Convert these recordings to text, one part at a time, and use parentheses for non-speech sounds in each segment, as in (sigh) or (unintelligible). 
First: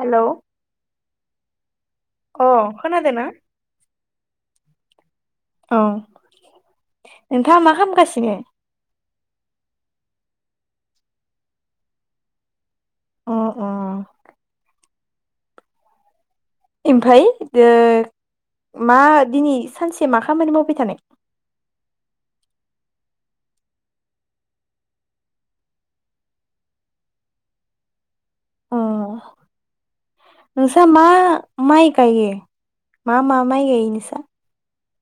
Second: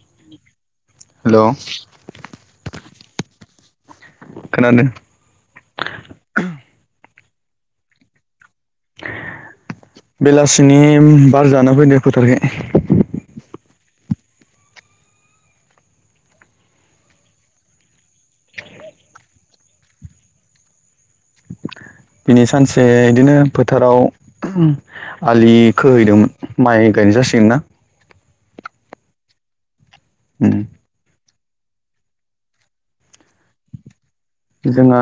हेल' hello अ खोनादों ना? खोनादों । नोंथाङा मा खामगासिनो? बेलासिनि बार जानो फैदों फोथारखै। अ अ। ओमफाय ओ मा दिनै सानसे मा खामानि मावबाय थानाय? (inaudible) बिनि सानसे बिदिनो फोथाराव आलि खोहैदोंमोन माइ गायदों जासिगोन ना? अ उम नोंसा मा माइ गायो मा मा माइ गायो नोंसा? जोंहा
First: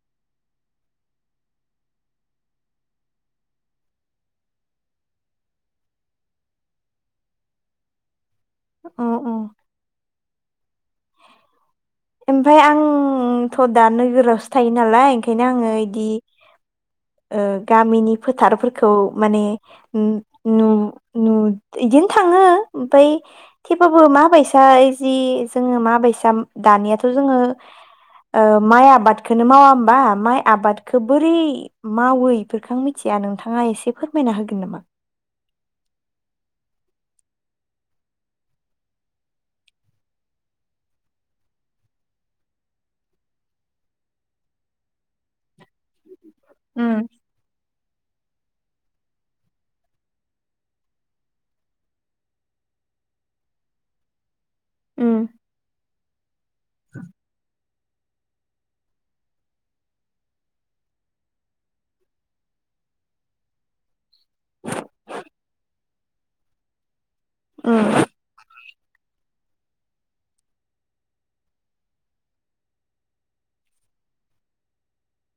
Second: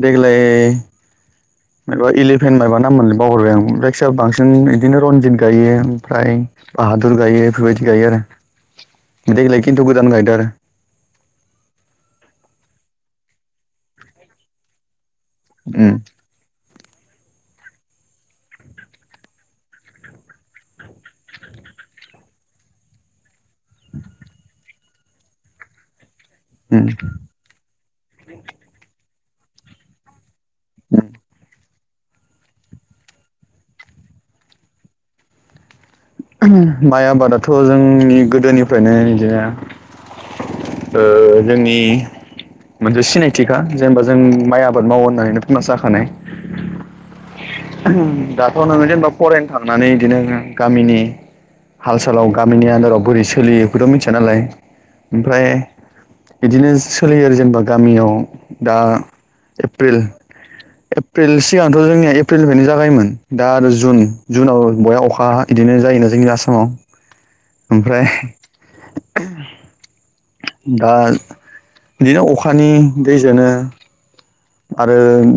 देग्लाय माबा इलिपेन माबा नाम मोनलाय बावलायलांबाय आं जायखिया बांसिन इदिनो रनजित गायो ओमफ्राय बाहादुर गायो बेफोरबायदि गायो अ अ आरो देग्लाय खिन्थु गोदान गायदों आरो। ओमफाय आंथ' दा नोगोरावसो थायो नालाय ओंखायनो आङो उम इदि (inaudible) ओ गामिनि फोथारफोरखौ माने उ नु नु इदिनो थाङो थाङो ओमफ्राय थेबाबो माबायसाय जे जोङो माबायसा उम उम दानियाथ' जोङो ओ माइ आबादखौनो मावा होमबा माइ आबादखौ बोरै मावो इफोरखौ आं मिथिया नोंथाङा एसे फोरमायना होगोन नामा? माइ आबादाथ' जोंनि गोदोनिफ्रायनो इदिनो ओ जोंनि मोनसे सिनायथिखा जेनेबा जों माइ आबाद मावो होननानैनो फेमास जाखानाय उम। उम दाथ' नोङो जेनेबा फरायनो थांनानै इदिनो गामिनि हाल सालाव गामिनि आन्दाराव बोरै सोलियो बेखौथ' मिथिया नालाय। उम ओमफ्राय बिदिनो सोलियो आरो जेनेबा गामियाव दा एप्रिल एप्रिल सिगांथ' जोंनिया एप्रिलनिफ्रायनो जागायोमोन दा आरो जुन जुनाव बया अखा इदिनो जायोना जोंनि आसामाव। ओमफ्राय दा बिदिनो अखानि दैजोंनो आरो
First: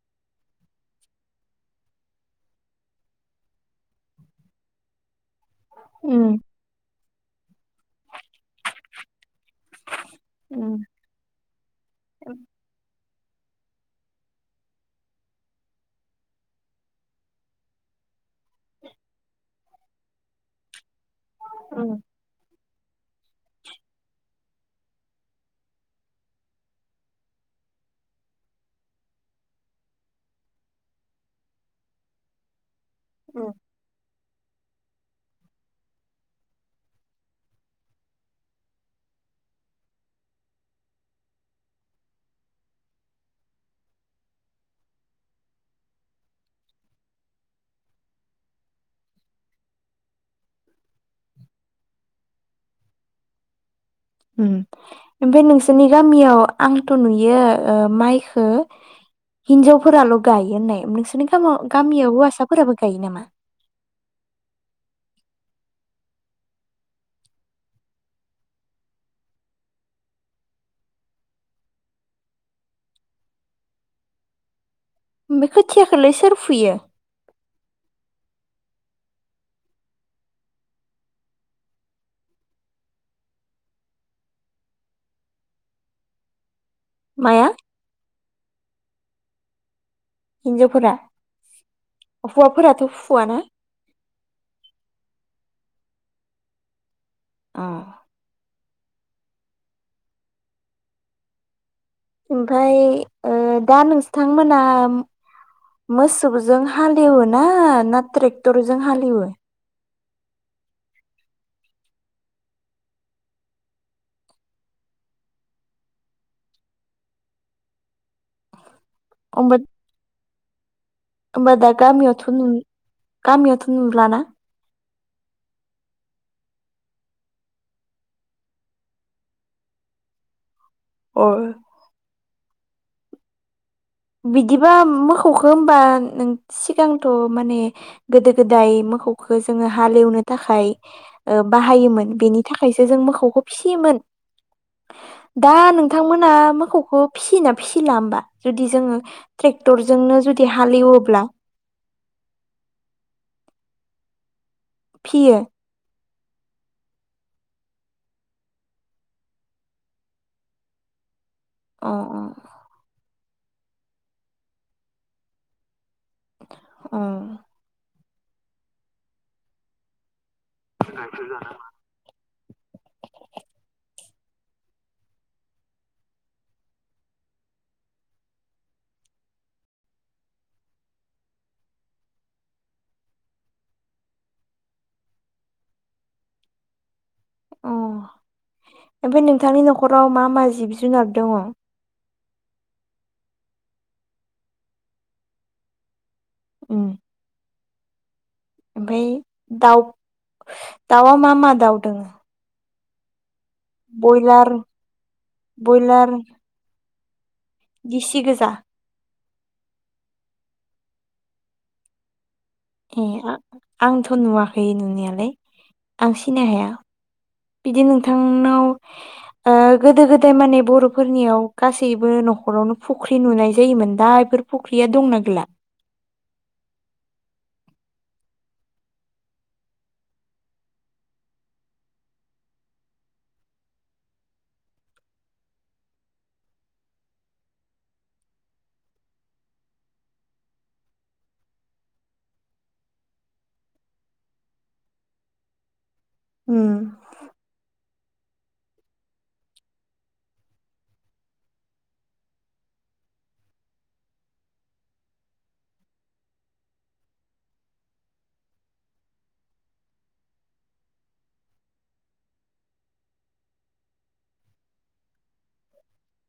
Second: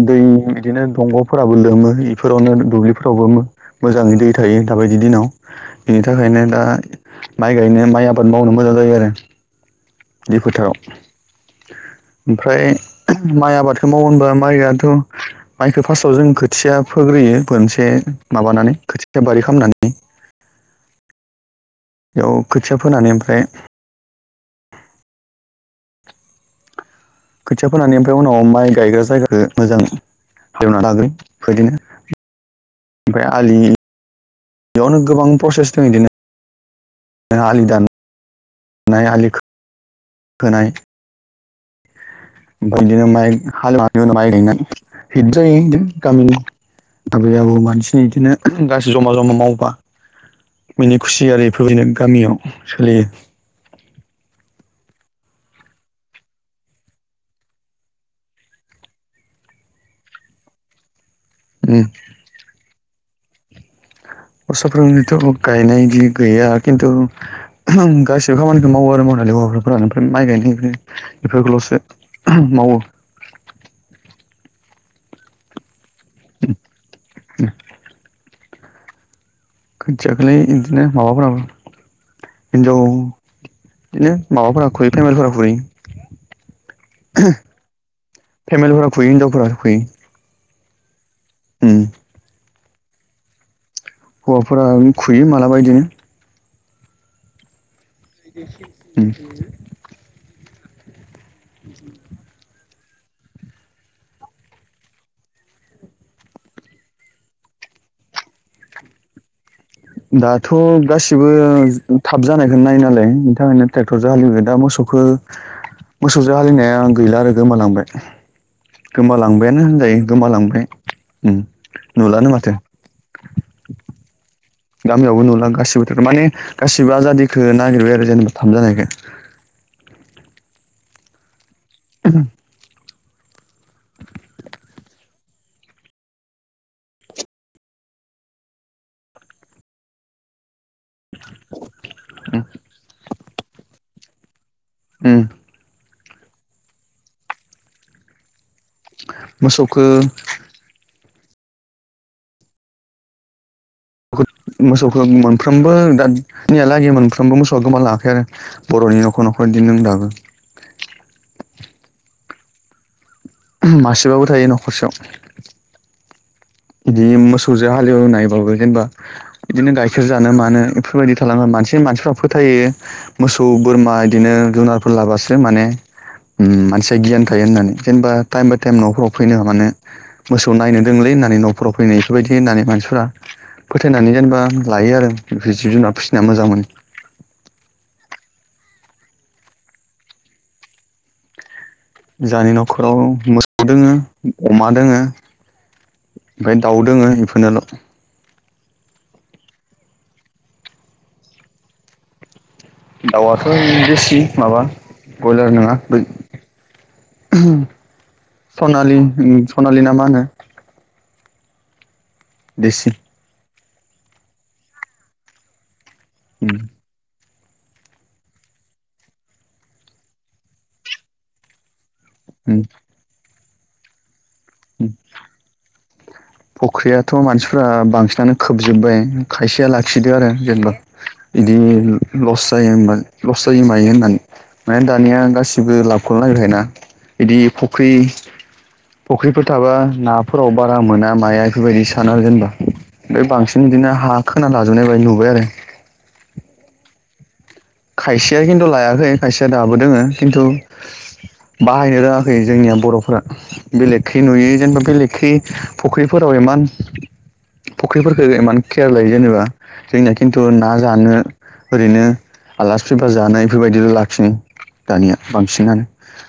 दै बिदिनो दंग'फोराबो लोमो इफोरावनो दुब्लिफोरावबो‌ मो मोजाङै दै थायो दाबायदि दिनाव बिनि उम थाखायनो दा माइ गायनो माइ आबाद मावनो मोजां जायो आरो। बे उम फोथाराव ओमफ्राय माइ आबादखौ मावोहोनबा माइआथ' माइखौ फास्तआव जों खोथिया फोग्रोयो मोनसे माबानानै खोथिया बारि खालामनानै। औ। बेयाव खोथिया फोनानै ओमफ्राय खोथिया फोनानै ओमफ्राय उनाव माइ गायग्रा जायगाखौ मोजां हालेवना लाग्रोयो बेबायदिनो ओमफ्राय आलि बेयावनो गोबां प्रसेस दं इदिनो आलि दाननाय आलि खोनाय । (inaudible) ओमफ्राय इदिनो माइ हालेवनानै माइ गायनानै हित जायो इदिनो गामिनि आबै आबौ मानसिनि बिदिनो गासै जमा जमा मावबा मिनि खुसिआरि इफोर बादिनो गामियाव सोलियो। उम ओमफाय नोंसोरनि गामियाव आंथ' नुयो ओ‌ माइखो हिनजावफोराल' गायो होननाय नोंसोरनि गामायाव गामियाव हौवासाफोराबो गायो नामा? (inaudible) हौवासाफोरनिथ' गायनाय बिदि गैया खिन्थु गासिबो खामानिखौ मावो आरो मावनायालाय हौवाफोरानो माइ गायनाय बेफोरखौल'सो मावो। ओमफाय खोथियाखौलै सोर फुयो? खोथियााखोलाय इदिनो माबाफोराबो हिनजाव बिदिनो माबाफोरा फुयो फेमेल फोरा फुयो। माया? फेमेलफोरा फुयो हिनजावफोरा फुयो। हिनजावफोरा? उम हौवाफोराथ' फुुवाना? हौवाफोरा खुयो मालाबा इदिनो अ उम ओमफाय ओ दा नोंस्थांमोना मोसौजों हालएवो ना ना ट्रेक्टरजों हालएवो? दाथ' गासिबो थाब जानायखौनो नायो नालाय बिनि थाखायनो ट्रेक्टर जों हालएवो दा मोसौ खौ मोसौजों हालिवनाया गैला आरो गोमालांबाय। होमबा गोमालांबायानो होनजायो गोमालांबाय ओम होमबा दा गामियावथ' नुलानो नु माथो। गामियावथ' नुलाना गामियावबो नुला गासिबोथ' माने गासिबो आजादिखो नागिरबाय आरो जेनेबा थाब जानायखो। अ बिदिबा मोखौखो होमबा नों सिगांथ' माने गोदो गोदाय मोखौखो जोङो हालएवनो थाखाय ओ बाहायोमोन बेनि थाखायसो जों मोखौखो फिसियोमोन। उम दा नोंथांमोना मोखौखो फिसियोना फिसिला होमबा जु दि जोङो मोसौखो ट्रेक्टरजोंनो जुदि हालएवोब्ला मोसौखौ फियो मोनफ्रोमबो दा नैयाहालागै मोनफ्रोमबो मोसौआ गोमा लाङाखै आरो बर'नि न'खर न'खर दों दाबो अ अ मासेबाबो थायो न'खरसेयाव अ बिदि मोसौजों हालएवनायबाबो जेनेबा बिदिनो गाइखेर जा नो मानो बेफोरबायदि थालाङो मानसि मानसिफ्रा फोथायो मोसौ बोरमा बिदिनो जुनारफोर लाबासो माने ओम मानसिया गियान थायो होननानै जेनेबा टाइम बाय टाइम न'खराव फैनो मानो मोसौ नायनो दोंलै होननानै न'फोराव फैनो बेफोरबायदि होननानै मानसिफोरा फोथायनानै जेनेबा लायो आरो बे जिब जुनार फिसिना मोजां मोनो। ओमफाय नोंथांनि न'खराव मा मा जिब जुनार दङ? जोंहानि न'खराव मोसौ दोङो अमा दोङो। ओमफाय दाउ दोङो बेफोरनोल'। ओमफाय दाउ दाउआ मा मा दाउ दोङो। दाउआथ' देसि बयलार माबा ब्रयलार नङा बयलार दिसि गोजा सनालि सनालि ना मा होनो। देसि ए आंथ' नुवाखै नुनायालाय आं सिनाय उम हाया। बिदि नोंथांनाव ओ गोदो गोदाय माने बर'फोरनियाव गासै बो उम न'खरावनो फुख्रि नुनाय जायोमोन दा बेफोर उम फुख्रिया दंना गैला? फख्रियाथ' मानसिफ्रा बांसिनानो खोबजोब्बाय खायसेया लाखिदो आरो जेनेबा। बिदि लस जायो होमबा लस जायो मायो होननानै माने दानिया गासिबो लाबखौ नागिरखायो ना बिदि फख्रि फुख्रिफोर थाबा नाफोराव बारा मोना माया बेफोरबायदि सानो आरो जेनेबा। बे बांसिन बिदिनो हा खोना लाजोबनाय बायदि नुबाय आरो। उम। खायसेया खिन्थु लायाखै खायसेया दाबो दोङो खिन्थु बाहायनो रोङाखै जोंनिया बर'फोरा बेलेगखै नुयै जेनेबा बेलेगखै फुख्रिफोराव मानस फुख्रिफोरखौ इमान केयार लायो जेनेबा जोंनिया खिन्थु ना जानो ओरैनो आलासि फैबा जानाय बेफोरबायदिल' लाखिनो दानिया बांसिनानो।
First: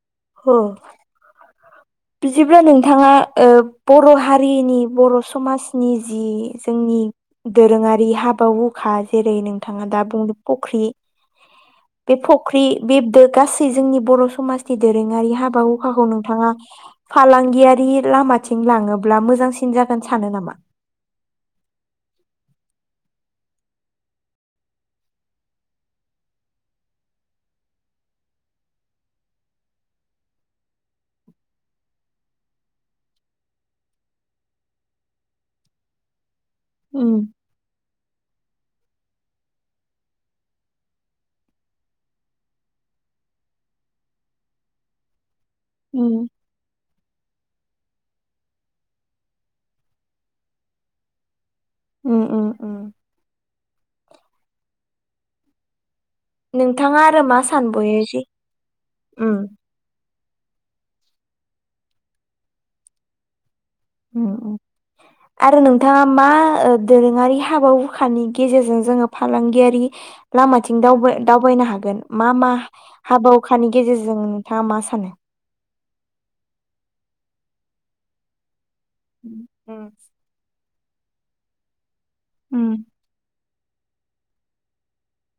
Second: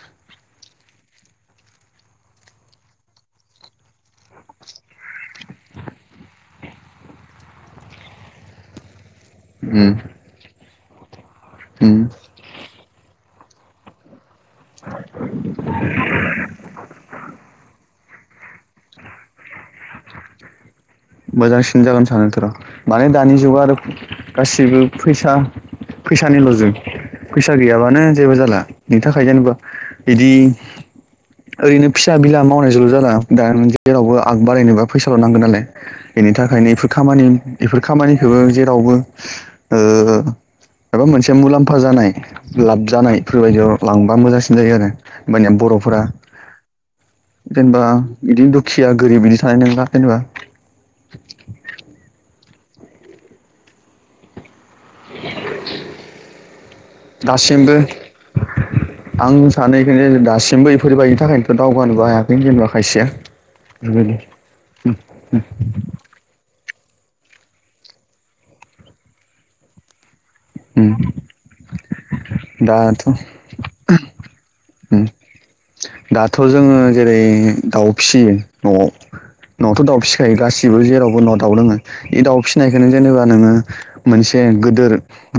अ (inaudible) बिदिब्ला नोंथाङा ओ बर' हारिनि बर' समाजनि जि जोंनि दोरोङारि हाबा हुखा जेरै नोंथाङा उम दा बुंदों फख्रि उम बे फख्रि बेदो गासै जोंनि बर' समाजनि दोरोङारि हाबा हुखाखौ नोंथाङा फालांगियारि लामाथिं लाङोब्ला मोजांसिन जागोन सानो नामा? मोजांसिन जागोन सानोथ' र' माने दानि जुगाव आरो गासिबो फैसा फैसानिल' जुग फैसा गैयाबानो जेबो जाला नोंनि थाखाय जेनेबा बिदि ओरैनो फिसा बिला मावनायजोंल' जा जादों दा जेरावबो आग बारायनोबा फैसाल' नांगोन नालाय। बेनि थाखायनो बेफोर उम खामानि बेफोर खामानिखौबो जेरावबो ओ एबा मोनसे मुलाम्फा जानाय लाब जानायफोरबायदियाव लांबा मोजांसिन जायो आरो। माने बर'फोरा। उम जेनेबा बिदिनो दुखिया गोरिब बिदि थानाय नंला जेनेबा। उम उम उम। (inaudible) नोंथाङा आरो मा दासिमबो सानबयो जे आं सानो बेखायनो दासिमबो बेफोरबाय थाखायनोथ' दावगानोबो हायाखै जेनेबा खायसेया। ओ ओ आरो नोंथाङा मा ओ दोरोङारि हाबा हुखानि गेजेरजों जोङो फालांगियारि लामाथिं उम दावबाय-दावबायनो हागोन मा मा दाथ' हाबा हुखानि गेजेरजों नोंथाङा मा उम सानो? दाथ' जोङो जेरै दाउ फिसियो न'आव उम न'आवथ' दाउ फिसिखायो गासि बो जेरावबो उ न'आव दाउ दङो बे दाउ उम फिसिनायखौनो जेनेबा नोङो मोनसे गिदोर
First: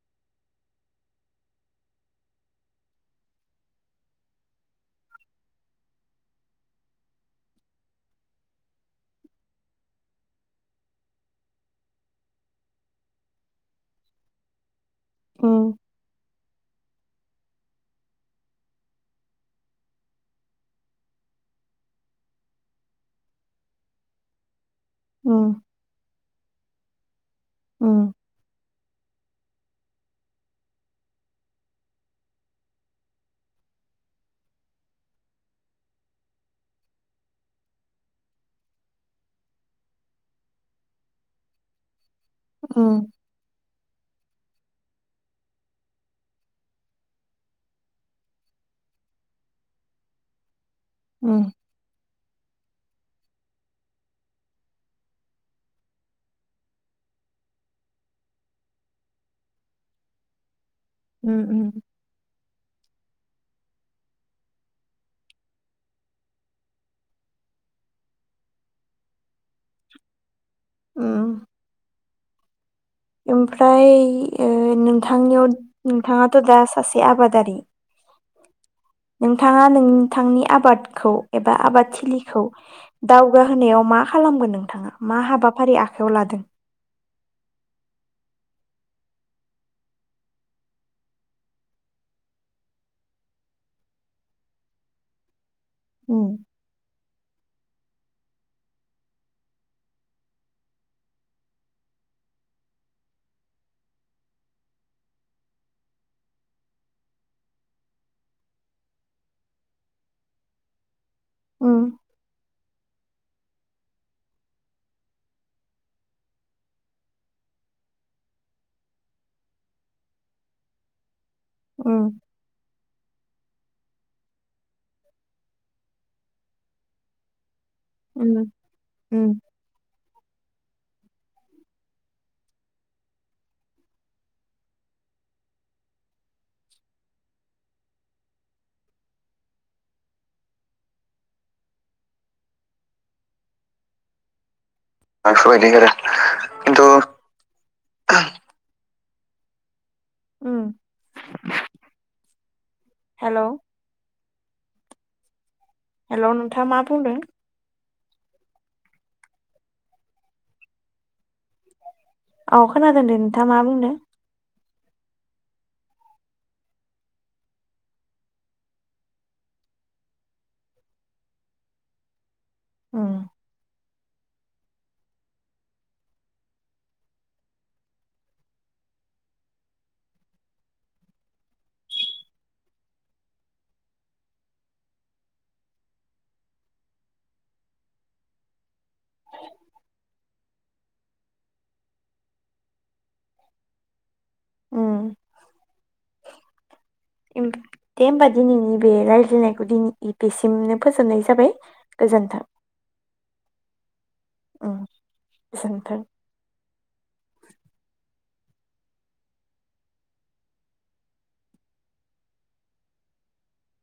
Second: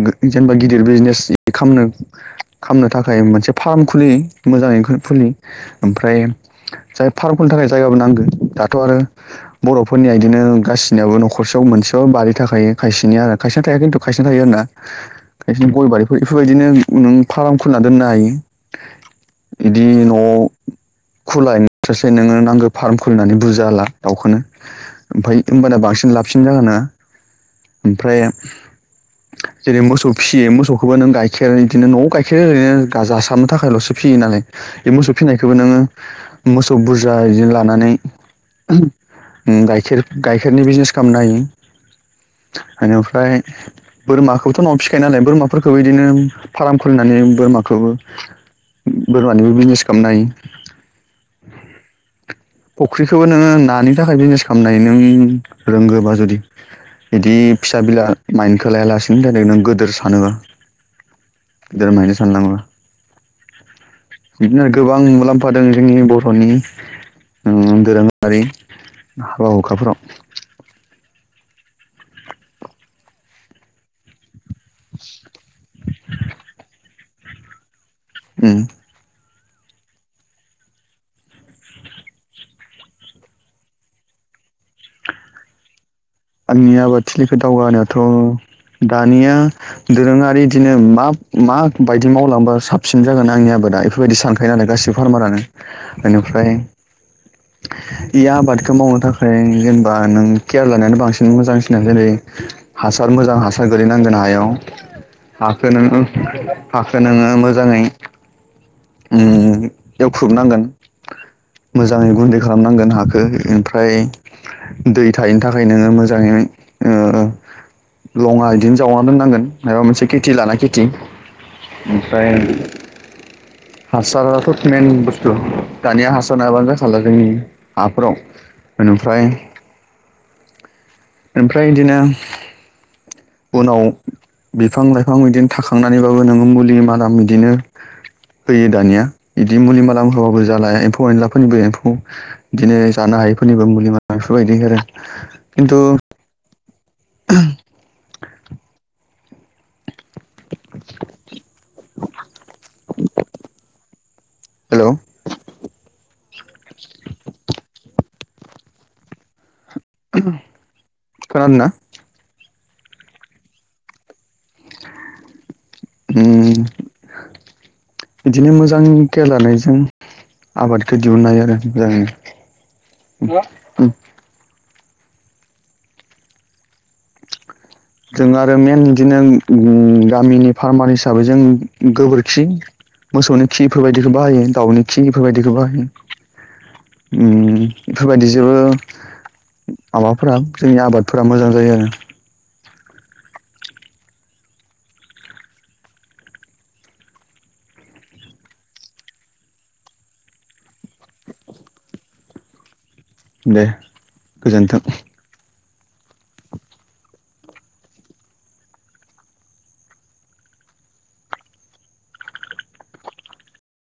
जेनेबा गिदिर बिजनेसनो खालामनो थाखाय मोनसे फार्म खुलि मोजाङै खुलि। ओमफ्राय जाय फार्मफोरनि थाखाय जायगाबो नांगौ दाथ' आरो बर'फोरनिया इदिनो ओ गासिनियाबो न'खरसेयाव मोनसेयाव बारि थाखायो खायसेनिया आरो खायसेया थाया खिन्थु खायसेना थायो आरो ना। खायसे उम गय बारिफोर इफोरबायदिनो नों फार्म खुलिना दोननो हायो। बिदि न खुलायनायफ्रायसो नोङो नांगौ फार्म खुलिनानै बुजा हला दाउखौनो। ओमफ्राय उम होमबाना बांसिन लाबसिन जागोन नोंहा। उम ओमफ्राय जेरै मोसौ फिसियो मोसौखौबो नों गाइखेर बिदिनो न'आव गाइखेरो ओरैनो जासारनो थाखायल'सो फियोना बे मोसौ फिसिनायखौबो नोङो मोसौ बुरजा बिदि लानानै। गाइखेर गाइखेरनि बिजनेस खालामनो हायो। आ उम बिनिफ्राय बोरमाखौबोथ' न'आव फिखायो नालाय बोरमाफोरखौबो बिदिनो फार्म खुलिनानै बोरमाखौबो। बोरमानिबो बिजनेस खालामनो हायो। ओम फुख्रिखौबो नोङो नानि थाखाय बिजनेस खालामनाय नों रोंगोबा जुदि। बिदि फिसा बिला माइन्दखौ लायालासिनो नों गोदोर सानोबा। उम दोर मादि साननाङा। बिदिनो गोबां मुलाम्फा दों जोंनि बर'नि दोरोङारि। हाबा हुखाफोराव ओ। ओमफ्राय ओ नोंथांनियाव नोंथाङाथ' दा सासे। आबादारि। ओ। नोंथाङा नोंथांनि आबादखौ एबा आबाद थिलिखौ दावगाहोनायाव मा। खालामगोन नोंथाङा मा हाबाफारि आ? आंनि आबादथिलिखौ दावगानायाथ' दानिया दोरोङारि बिदिनो मा माबायदि मावलांबा साबसिन जागोन आंनि आबाद। दा बेफोरबायदि सानखायो नालाय गासिबो फारमारानो उम इनिफ्राय इ आबादखौ मावनो थाखाय जेनेबा नों केयार लानो बांसिन मोजांसिन जेरै हासार मोजां हासार गोलैनांगोन हायाव हाखो नोङो हाखो नोङो मोजाङै ओ एवख्रुबनांगोन उम मोजाङै गुन्दै खालामनांगोन हखौ ओमफ्राय दै थाहनो थाखाय नोङो मोजाङै ओ लङा बिदिनो जावना दोननांगोन माबा मोनसे खेथि लाना खेथि उम ओनफ्राय हासाराथ' मेन बुस्थु दानिया हासार नाबानो जाखाला जोंनि हाफोराव उम बेनिफ्राय उम ओमफ्राय बिदिनो उनाव बिफां लाइफां बिदिनो थाखांनानैबाबो नोङो मुलि मादाम बिदिनो होयो दानिया बिदि मुलि माला होबाबो जालाया एम्फौ एनलाफोरनिबो एम्फौ बिदिनो ज हायोफोरनिबो मुलि बेफोरबायायदि आरो खिन्थु (inaudible) खिन्थु औ उम हेल' हेल' हेल' नोंथाङा मा बुंदों खोनादोना औ खोनादोंदो नोंथाङा मा बुंनो बिदिनो मोजां खेेलनायजों आबादखौ दिहनाय आरो उम ज जों आरो मेइन बिदिनो गामिनि फार्मार हिसाबै जों गोबोरखि मोसौनि खि बेफोरबायदिखौ बाहायो दाउनि खि बेफोरबायदिखौ बाहायो उम बेफोरबायदि जेबो माबाफोरा जोंनि आबादफोरा मोजां जायो आरो उम (unintelligible) इम दे होमबा दिनैनि बे रायज्लायनायखौ दिनै बेसिमनो फोजोबनाय जाबाय। गोजोन्थों। दे गोजोनथों। गोजोनथो।